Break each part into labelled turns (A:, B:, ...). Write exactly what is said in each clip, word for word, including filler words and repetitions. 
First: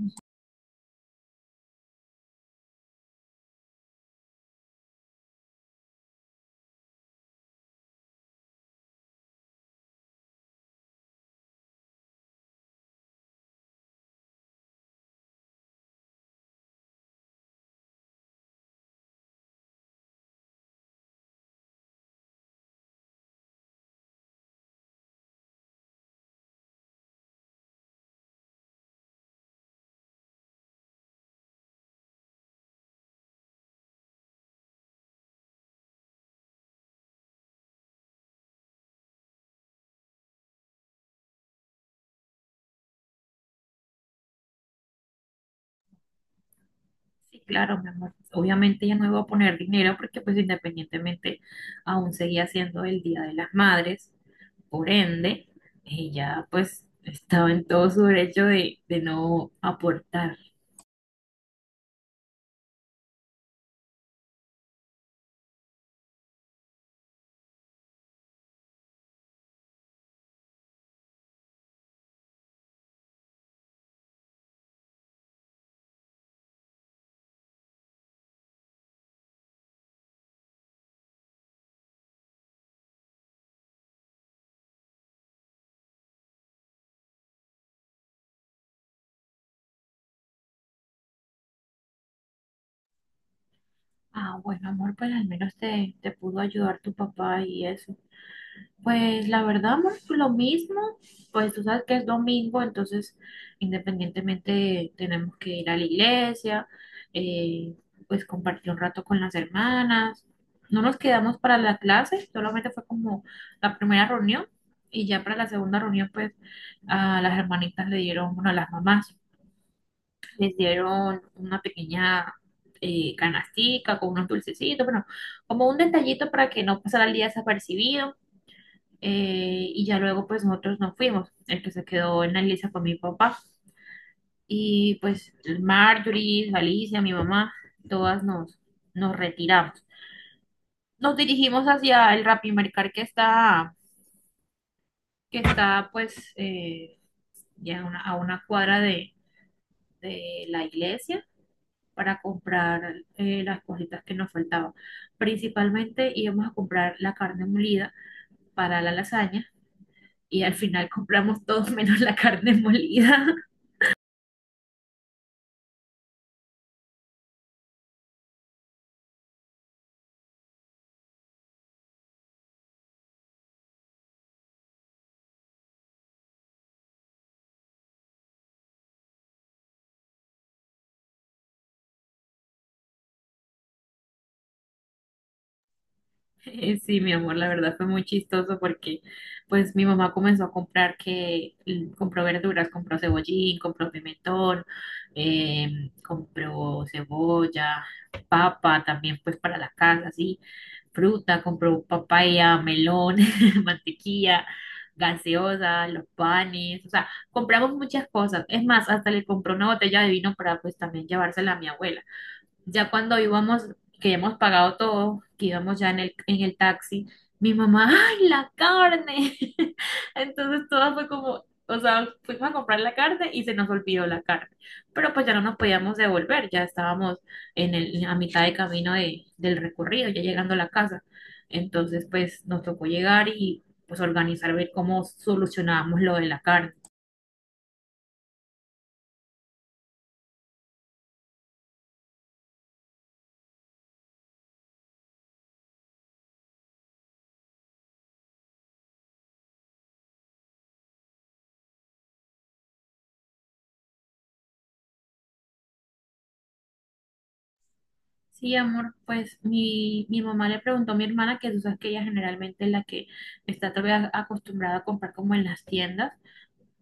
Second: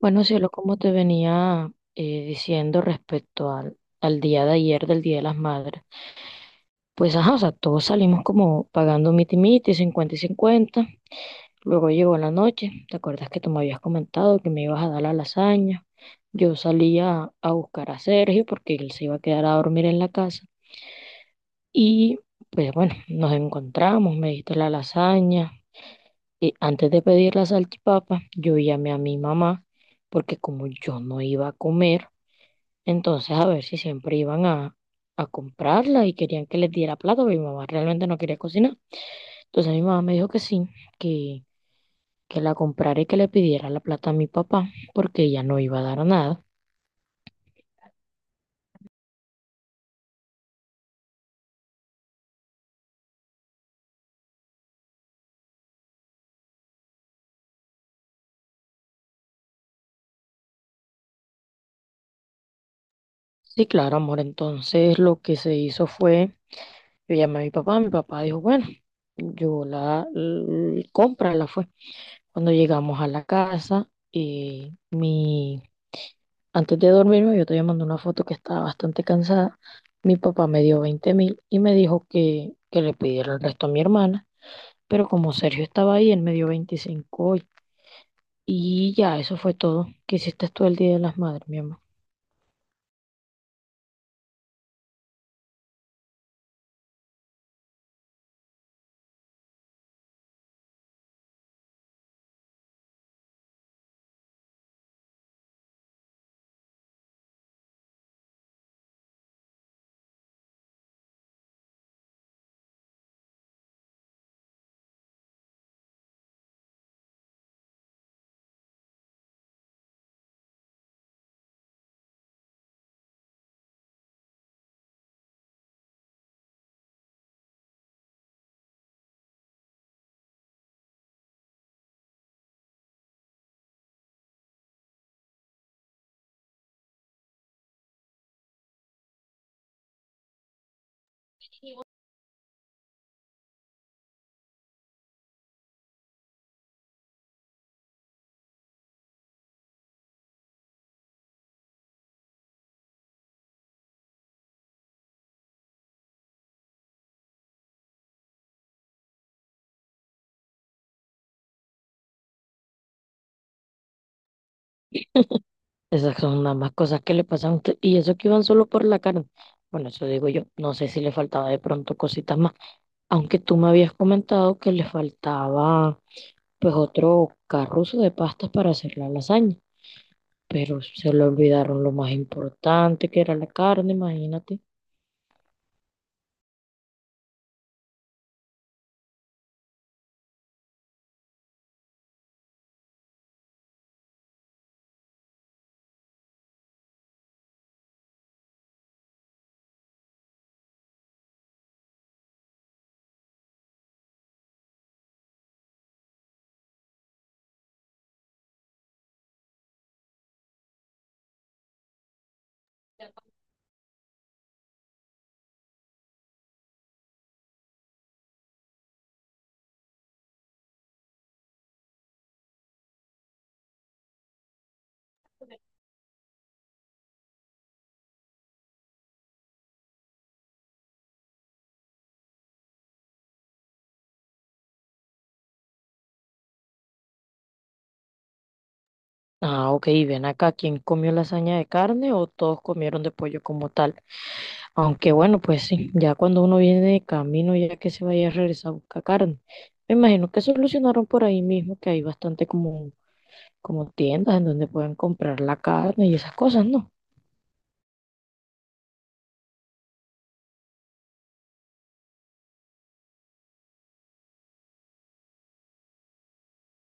A: Bueno, cielo, como te venía eh, diciendo respecto al, al día de ayer, del Día de las Madres, pues ajá, o sea, todos salimos como pagando miti miti, cincuenta y cincuenta. Luego llegó la noche. ¿Te acuerdas que tú me habías comentado que me ibas a dar la lasaña? Yo salía a a buscar a Sergio porque él se iba a quedar a dormir en la casa. Y pues bueno, nos encontramos, me diste la lasaña. Y antes de pedir la salchipapa, yo llamé a mi mamá porque como yo no iba a comer, entonces, a ver si siempre iban a, a comprarla y querían que les diera plata, pero mi mamá realmente no quería cocinar. Entonces mi mamá me dijo que sí, que, que la comprara y que le pidiera la plata a mi papá, porque ella no iba a dar nada.
B: Sí, claro, mi amor. Obviamente ya no iba a poner dinero porque pues independientemente aún seguía siendo el Día de las Madres, por ende, ella pues estaba en todo su derecho de, de no aportar.
A: Sí, claro, amor. Entonces lo que se hizo fue, yo llamé a mi papá, mi papá dijo, bueno, yo la, l- compra la fue. Cuando llegamos a la casa, eh, mi, antes de dormirme, yo te mandé una foto que estaba bastante cansada. Mi papá me dio veinte mil y me dijo que, que le pidiera el resto a mi hermana, pero como Sergio estaba ahí, él me dio veinticinco hoy. Y ya, eso fue todo. ¿Qué hiciste tú el Día de las Madres, mi amor?
B: Ah, bueno, amor, pues al menos te, te pudo ayudar tu papá y eso. Pues la verdad, amor, pues, lo mismo, pues tú sabes que es domingo, entonces independientemente tenemos que ir a la iglesia, eh, pues compartir un rato con las hermanas. No nos quedamos para la clase, solamente fue como la primera reunión y ya para la segunda reunión pues a las hermanitas le dieron, bueno, a las mamás les dieron una pequeña eh, canastica con unos dulcecitos, bueno, como un detallito para que no pasara el día desapercibido. Eh, y ya luego pues nosotros nos fuimos. El que se quedó en la lista fue mi papá. Y pues Marjorie, Alicia, mi mamá, todas nos, nos retiramos. Nos dirigimos hacia el Rapimericar que está, que está pues eh, ya a una, a una cuadra de, de la iglesia para comprar eh, las cositas que nos faltaban. Principalmente íbamos a comprar la carne molida para la lasaña y al final compramos todos menos la carne molida.
A: Esas son nada más cosas que le pasan a usted. Y eso que iban solo por la carne. Bueno, eso digo yo. No sé si le faltaba de pronto cositas más. Aunque tú me habías comentado que le faltaba pues otro carruzo de pastas para hacer la lasaña. Pero se le olvidaron lo más importante que era la carne, imagínate.
B: Eh, Sí, mi amor, la verdad fue muy chistoso porque pues mi mamá comenzó a comprar que mm, compró verduras, compró cebollín, compró pimentón, eh, compró cebolla, papa también pues para la casa, sí, fruta, compró papaya, melón, mantequilla, gaseosa, los panes, o sea, compramos muchas cosas. Es más, hasta le compró una botella de vino para pues también llevársela a mi abuela. Ya cuando íbamos, que ya hemos pagado todo, que íbamos ya en el, en el taxi, mi mamá, ¡ay, la carne! Entonces todo fue como, o sea, fuimos a comprar la carne y se nos olvidó la carne. Pero pues ya no nos podíamos devolver, ya estábamos en el, a mitad de camino de, del recorrido, ya llegando a la casa. Entonces pues nos tocó llegar y pues organizar, ver cómo solucionábamos lo de la carne.
A: Ah, ok, y ven acá, ¿quién comió lasaña de carne o todos comieron de pollo como tal? Aunque bueno, pues sí, ya cuando uno viene de camino, ya que se vaya a regresar a buscar carne, me imagino que solucionaron por ahí mismo que hay bastante como, como tiendas en donde pueden comprar la carne y esas cosas, ¿no?
B: Sí, amor, pues mi, mi mamá le preguntó a mi hermana que tú sabes que ella generalmente es la que está todavía acostumbrada a comprar como en las tiendas,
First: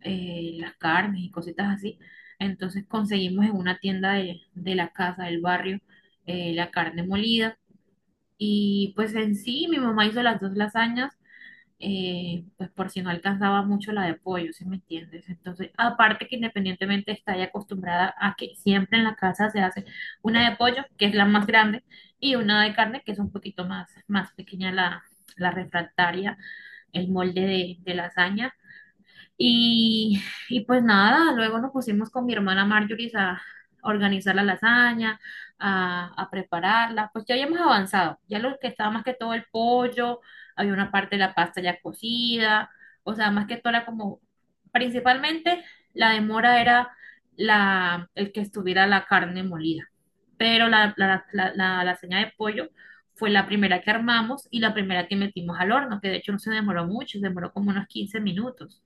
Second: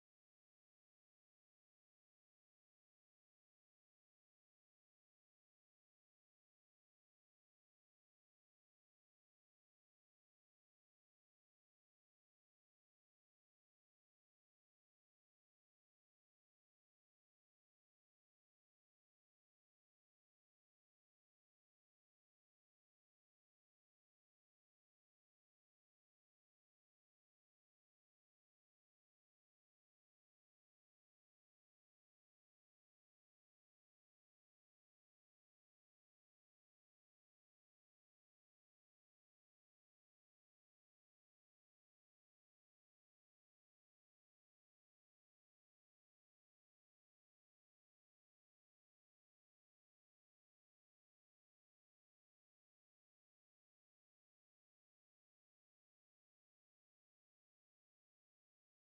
B: eh, las carnes y cositas así. Entonces conseguimos en una tienda de, de la casa, del barrio, eh, la carne molida. Y pues en sí, mi mamá hizo las dos lasañas eh, pues por si no alcanzaba mucho la de pollo, ¿sí me entiendes? Entonces, aparte que independientemente está ya acostumbrada a que siempre en la casa se hace una de pollo, que es la más grande, y una de carne, que es un poquito más, más pequeña la, la refractaria, el molde de, de lasaña y, y pues nada, luego nos pusimos con mi hermana Marjorie a organizar la lasaña, a, a prepararla. Pues ya habíamos avanzado, ya lo que estaba más que todo el pollo, había una parte de la pasta ya cocida, o sea, más que todo era como, principalmente la demora era la, el que estuviera la carne molida, pero la, la, la, la lasaña de pollo fue la primera que armamos y la primera que metimos al horno, que de hecho no se demoró mucho, se demoró como unos quince minutos.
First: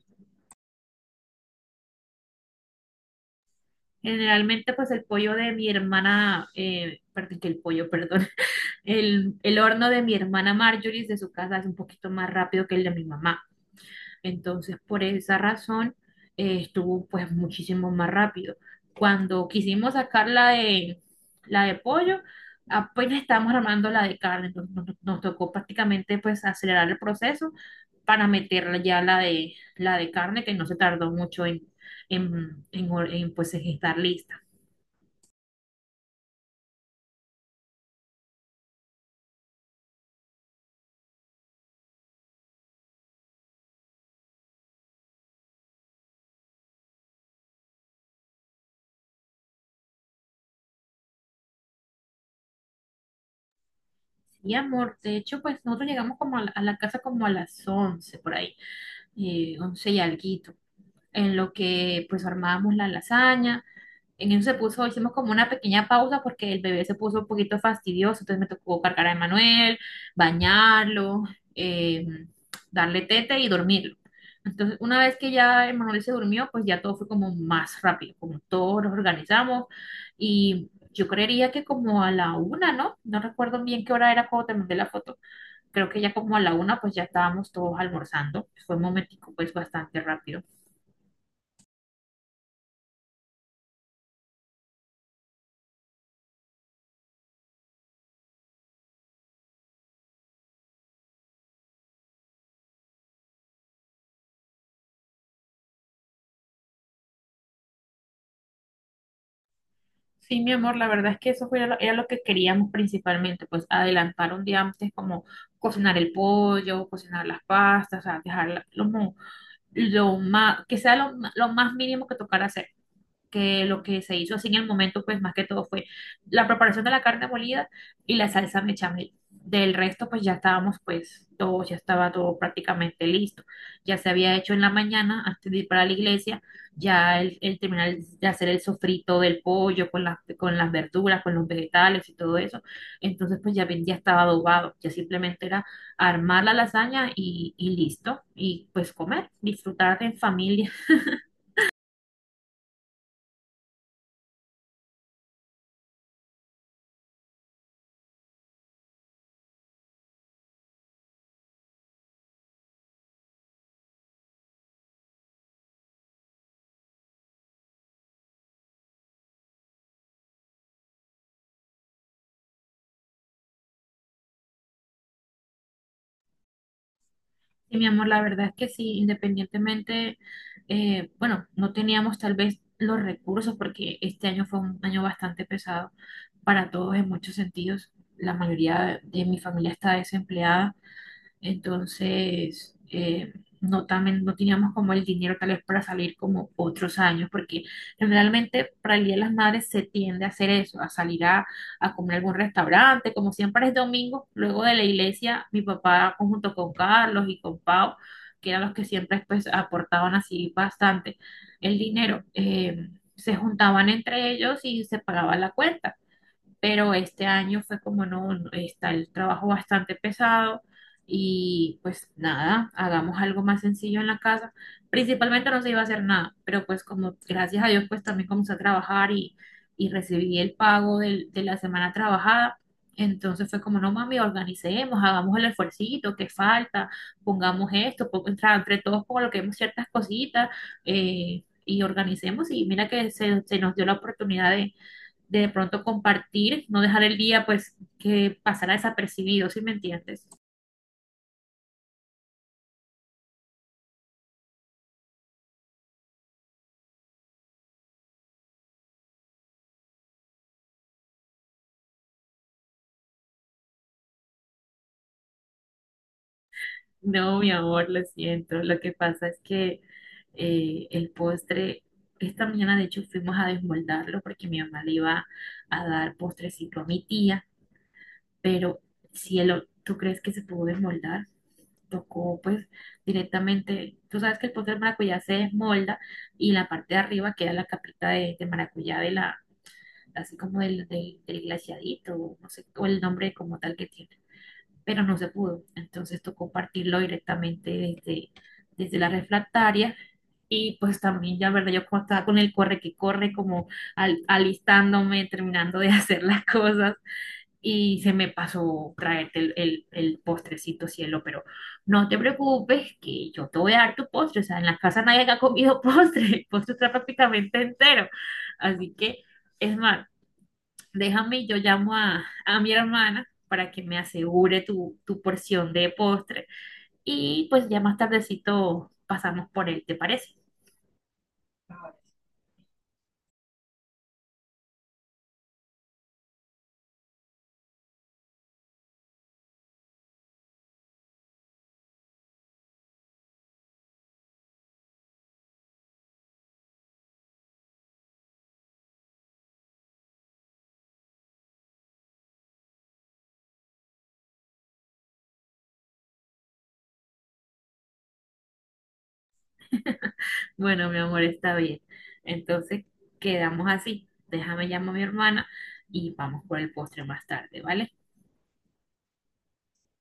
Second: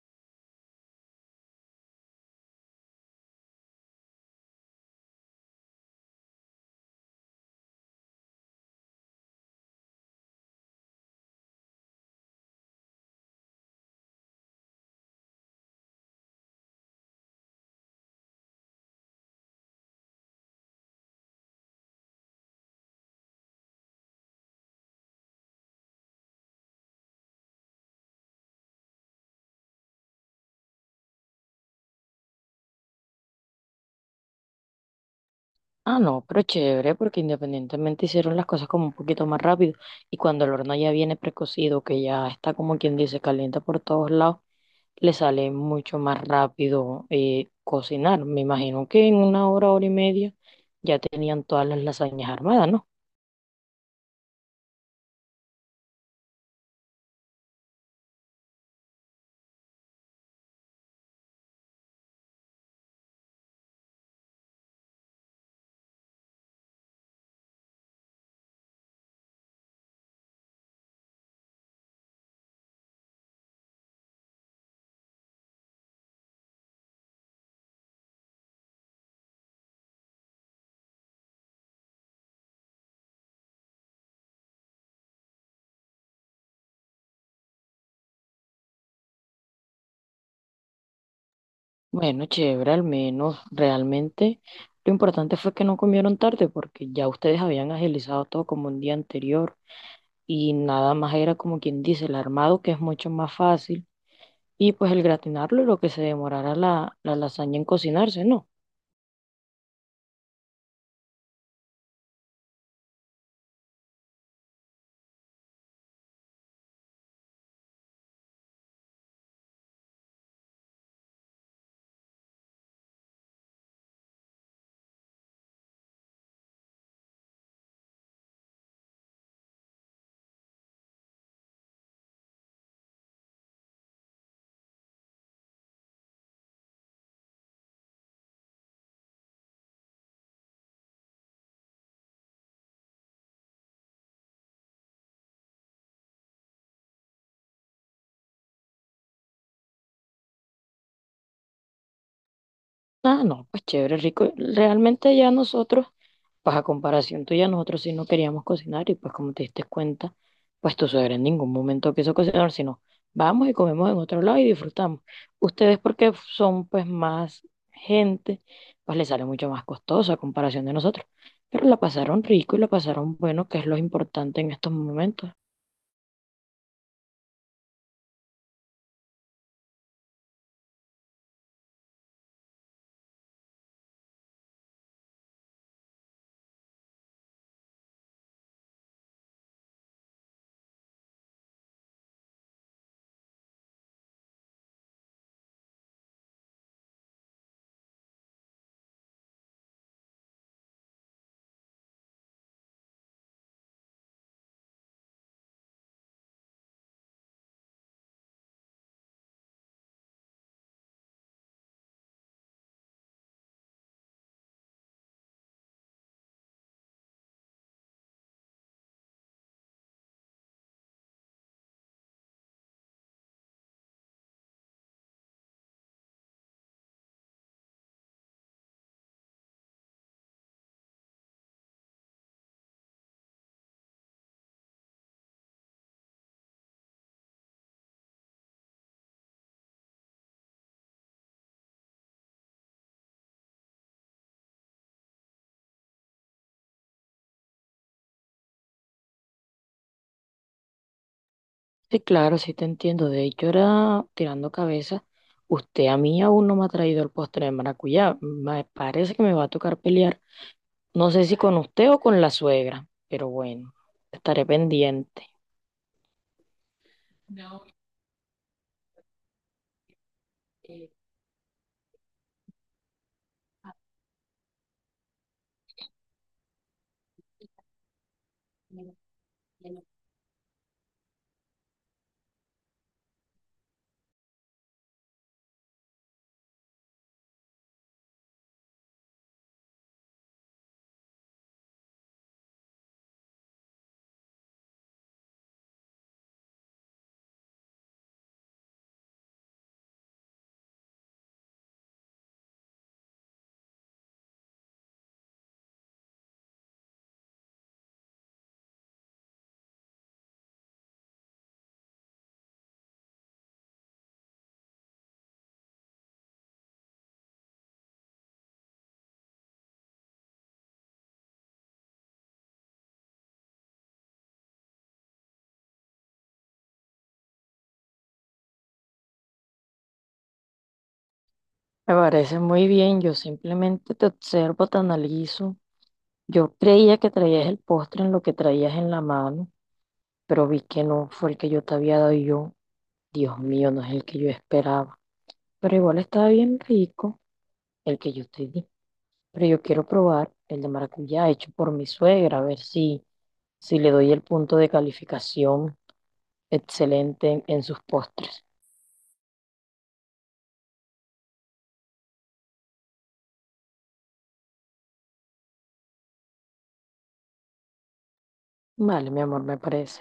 B: Generalmente, pues el pollo de mi hermana, eh, perdón, que el pollo, perdón, el, el horno de mi hermana Marjorie de su casa es un poquito más rápido que el de mi mamá. Entonces, por esa razón, eh, estuvo pues muchísimo más rápido. Cuando quisimos sacar la de, la de pollo, apenas estábamos armando la de carne, entonces nos, nos tocó prácticamente pues acelerar el proceso para meterla ya la de, la de carne, que no se tardó mucho en, en, en, en, pues, en estar lista.
A: Ah, no, pero chévere, porque independientemente hicieron las cosas como un poquito más rápido, y cuando el horno ya viene precocido, que ya está como quien dice, caliente por todos lados, le sale mucho más rápido eh, cocinar. Me imagino que en una hora, hora y media ya tenían todas las lasañas armadas, ¿no?
B: Sí, amor, de hecho, pues nosotros llegamos como a la, a la casa como a las once por ahí, eh, once y alguito, en lo que pues armábamos la lasaña, en eso se puso, hicimos como una pequeña pausa porque el bebé se puso un poquito fastidioso, entonces me tocó cargar a Emanuel, bañarlo, eh, darle tete y dormirlo. Entonces, una vez que ya Emanuel se durmió, pues ya todo fue como más rápido, como todos nos organizamos y... Yo creería que como a la una, ¿no? No recuerdo bien qué hora era cuando te mandé la foto. Creo que ya como a la una, pues ya estábamos todos almorzando. Fue un momentico, pues bastante rápido.
A: Bueno, chévere, al menos realmente lo importante fue que no comieron tarde porque ya ustedes habían agilizado todo como un día anterior y nada más era como quien dice el armado, que es mucho más fácil, y pues el gratinarlo y lo que se demorara la, la lasaña en cocinarse, ¿no?
B: Sí, mi amor, la verdad es que eso fue lo- era lo que queríamos principalmente, pues adelantar un día antes como cocinar el pollo, cocinar las pastas, o sea, dejar la- lo, mo- lo más, que sea lo, ma- lo más mínimo que tocara hacer. Que lo que se hizo así en el momento, pues más que todo fue la preparación de la carne molida y la salsa bechamel. Del resto, pues ya estábamos, pues todo, ya estaba todo prácticamente listo. Ya se había hecho en la mañana antes de ir para la iglesia, ya el, el terminar de hacer el sofrito del pollo con las, con las verduras, con los vegetales y todo eso. Entonces, pues ya, ven- ya estaba adobado, ya simplemente era armar la lasaña y, y listo, y pues comer, disfrutar en familia.
A: Ah, no, pues chévere, rico. Realmente ya nosotros, pues a comparación tuya, nosotros sí no queríamos cocinar y pues como te diste cuenta, pues tu suegra en ningún momento quiso cocinar, sino vamos y comemos en otro lado y disfrutamos. Ustedes porque son pues más gente, pues les sale mucho más costoso a comparación de nosotros. Pero la pasaron rico y la pasaron bueno, que es lo importante en estos momentos.
B: Sí, mi amor, la verdad es que sí, independientemente, eh, bueno, no teníamos tal vez los recursos porque este año fue un año bastante pesado para todos en muchos sentidos. La mayoría de mi familia está desempleada entonces, eh, no, también, no teníamos como el dinero tal vez para salir como otros años, porque generalmente para el Día de las Madres se tiende a hacer eso, a salir a, a comer a algún restaurante, como siempre es domingo, luego de la iglesia, mi papá junto con Carlos y con Pau, que eran los que siempre pues aportaban así bastante el dinero, eh, se juntaban entre ellos y se pagaba la cuenta. Pero este año fue como no, no, está el trabajo bastante pesado y pues nada, hagamos algo más sencillo en la casa. Principalmente no se iba a hacer nada, pero pues como gracias a Dios pues también comencé a trabajar y, y recibí el pago del- de la semana trabajada. Entonces fue como, no mami, organicemos, hagamos el esfuercito que falta, pongamos esto, po- entre entre todos coloquemos ciertas cositas eh, y organicemos. Y mira que se, se nos dio la oportunidad de pronto compartir, no dejar el día pues que pasara desapercibido, ¿sí me entiendes?
A: Sí, claro, sí te entiendo. De hecho, era tirando cabeza. Usted a mí aún no me ha traído el postre de maracuyá. Me parece que me va a tocar pelear. No sé si con usted o con la suegra, pero bueno, estaré pendiente.
B: No, mi amor, lo siento. Lo que pasa es que eh, el postre, esta mañana de hecho fuimos a desmoldarlo porque mi mamá le iba a dar postrecito a mi tía, pero
A: Me
B: cielo, ¿tú crees que se pudo desmoldar? Tocó pues directamente, tú sabes que el postre de maracuyá se desmolda y la parte de arriba queda la capita de, de maracuyá de la, así como del, del, del glaciadito, o no sé, o el nombre como tal que tiene, pero no se pudo. Entonces tocó partirlo directamente desde, desde la refractaria. Y pues también, ya verdad, yo como estaba con el corre que corre, como al- alistándome, terminando de hacer las cosas, y se me pasó traerte el, el, el postrecito, cielo, pero no te preocupes, que yo te voy a dar tu postre, o sea, en la casa nadie ha comido postre, el postre está prácticamente entero, así que, es más, déjame, yo llamo a, a mi hermana para que me asegure tu, tu porción de postre. Y pues ya más tardecito pasamos por él, ¿te parece?
A: parece muy bien, yo simplemente te observo, te analizo. Yo creía que traías el postre en lo que traías en la mano, pero vi que no fue el que yo te había dado y yo. Dios mío, no es el que yo esperaba. Pero igual estaba bien rico el que yo te di. Pero yo quiero probar el de maracuyá hecho por mi suegra, a ver si, si le doy el punto de calificación excelente en sus postres.
B: Bueno, mi amor, está bien. Entonces quedamos así. Déjame llamo a mi hermana y vamos por el postre más tarde, ¿vale?
A: Vale, mi amor, me parece.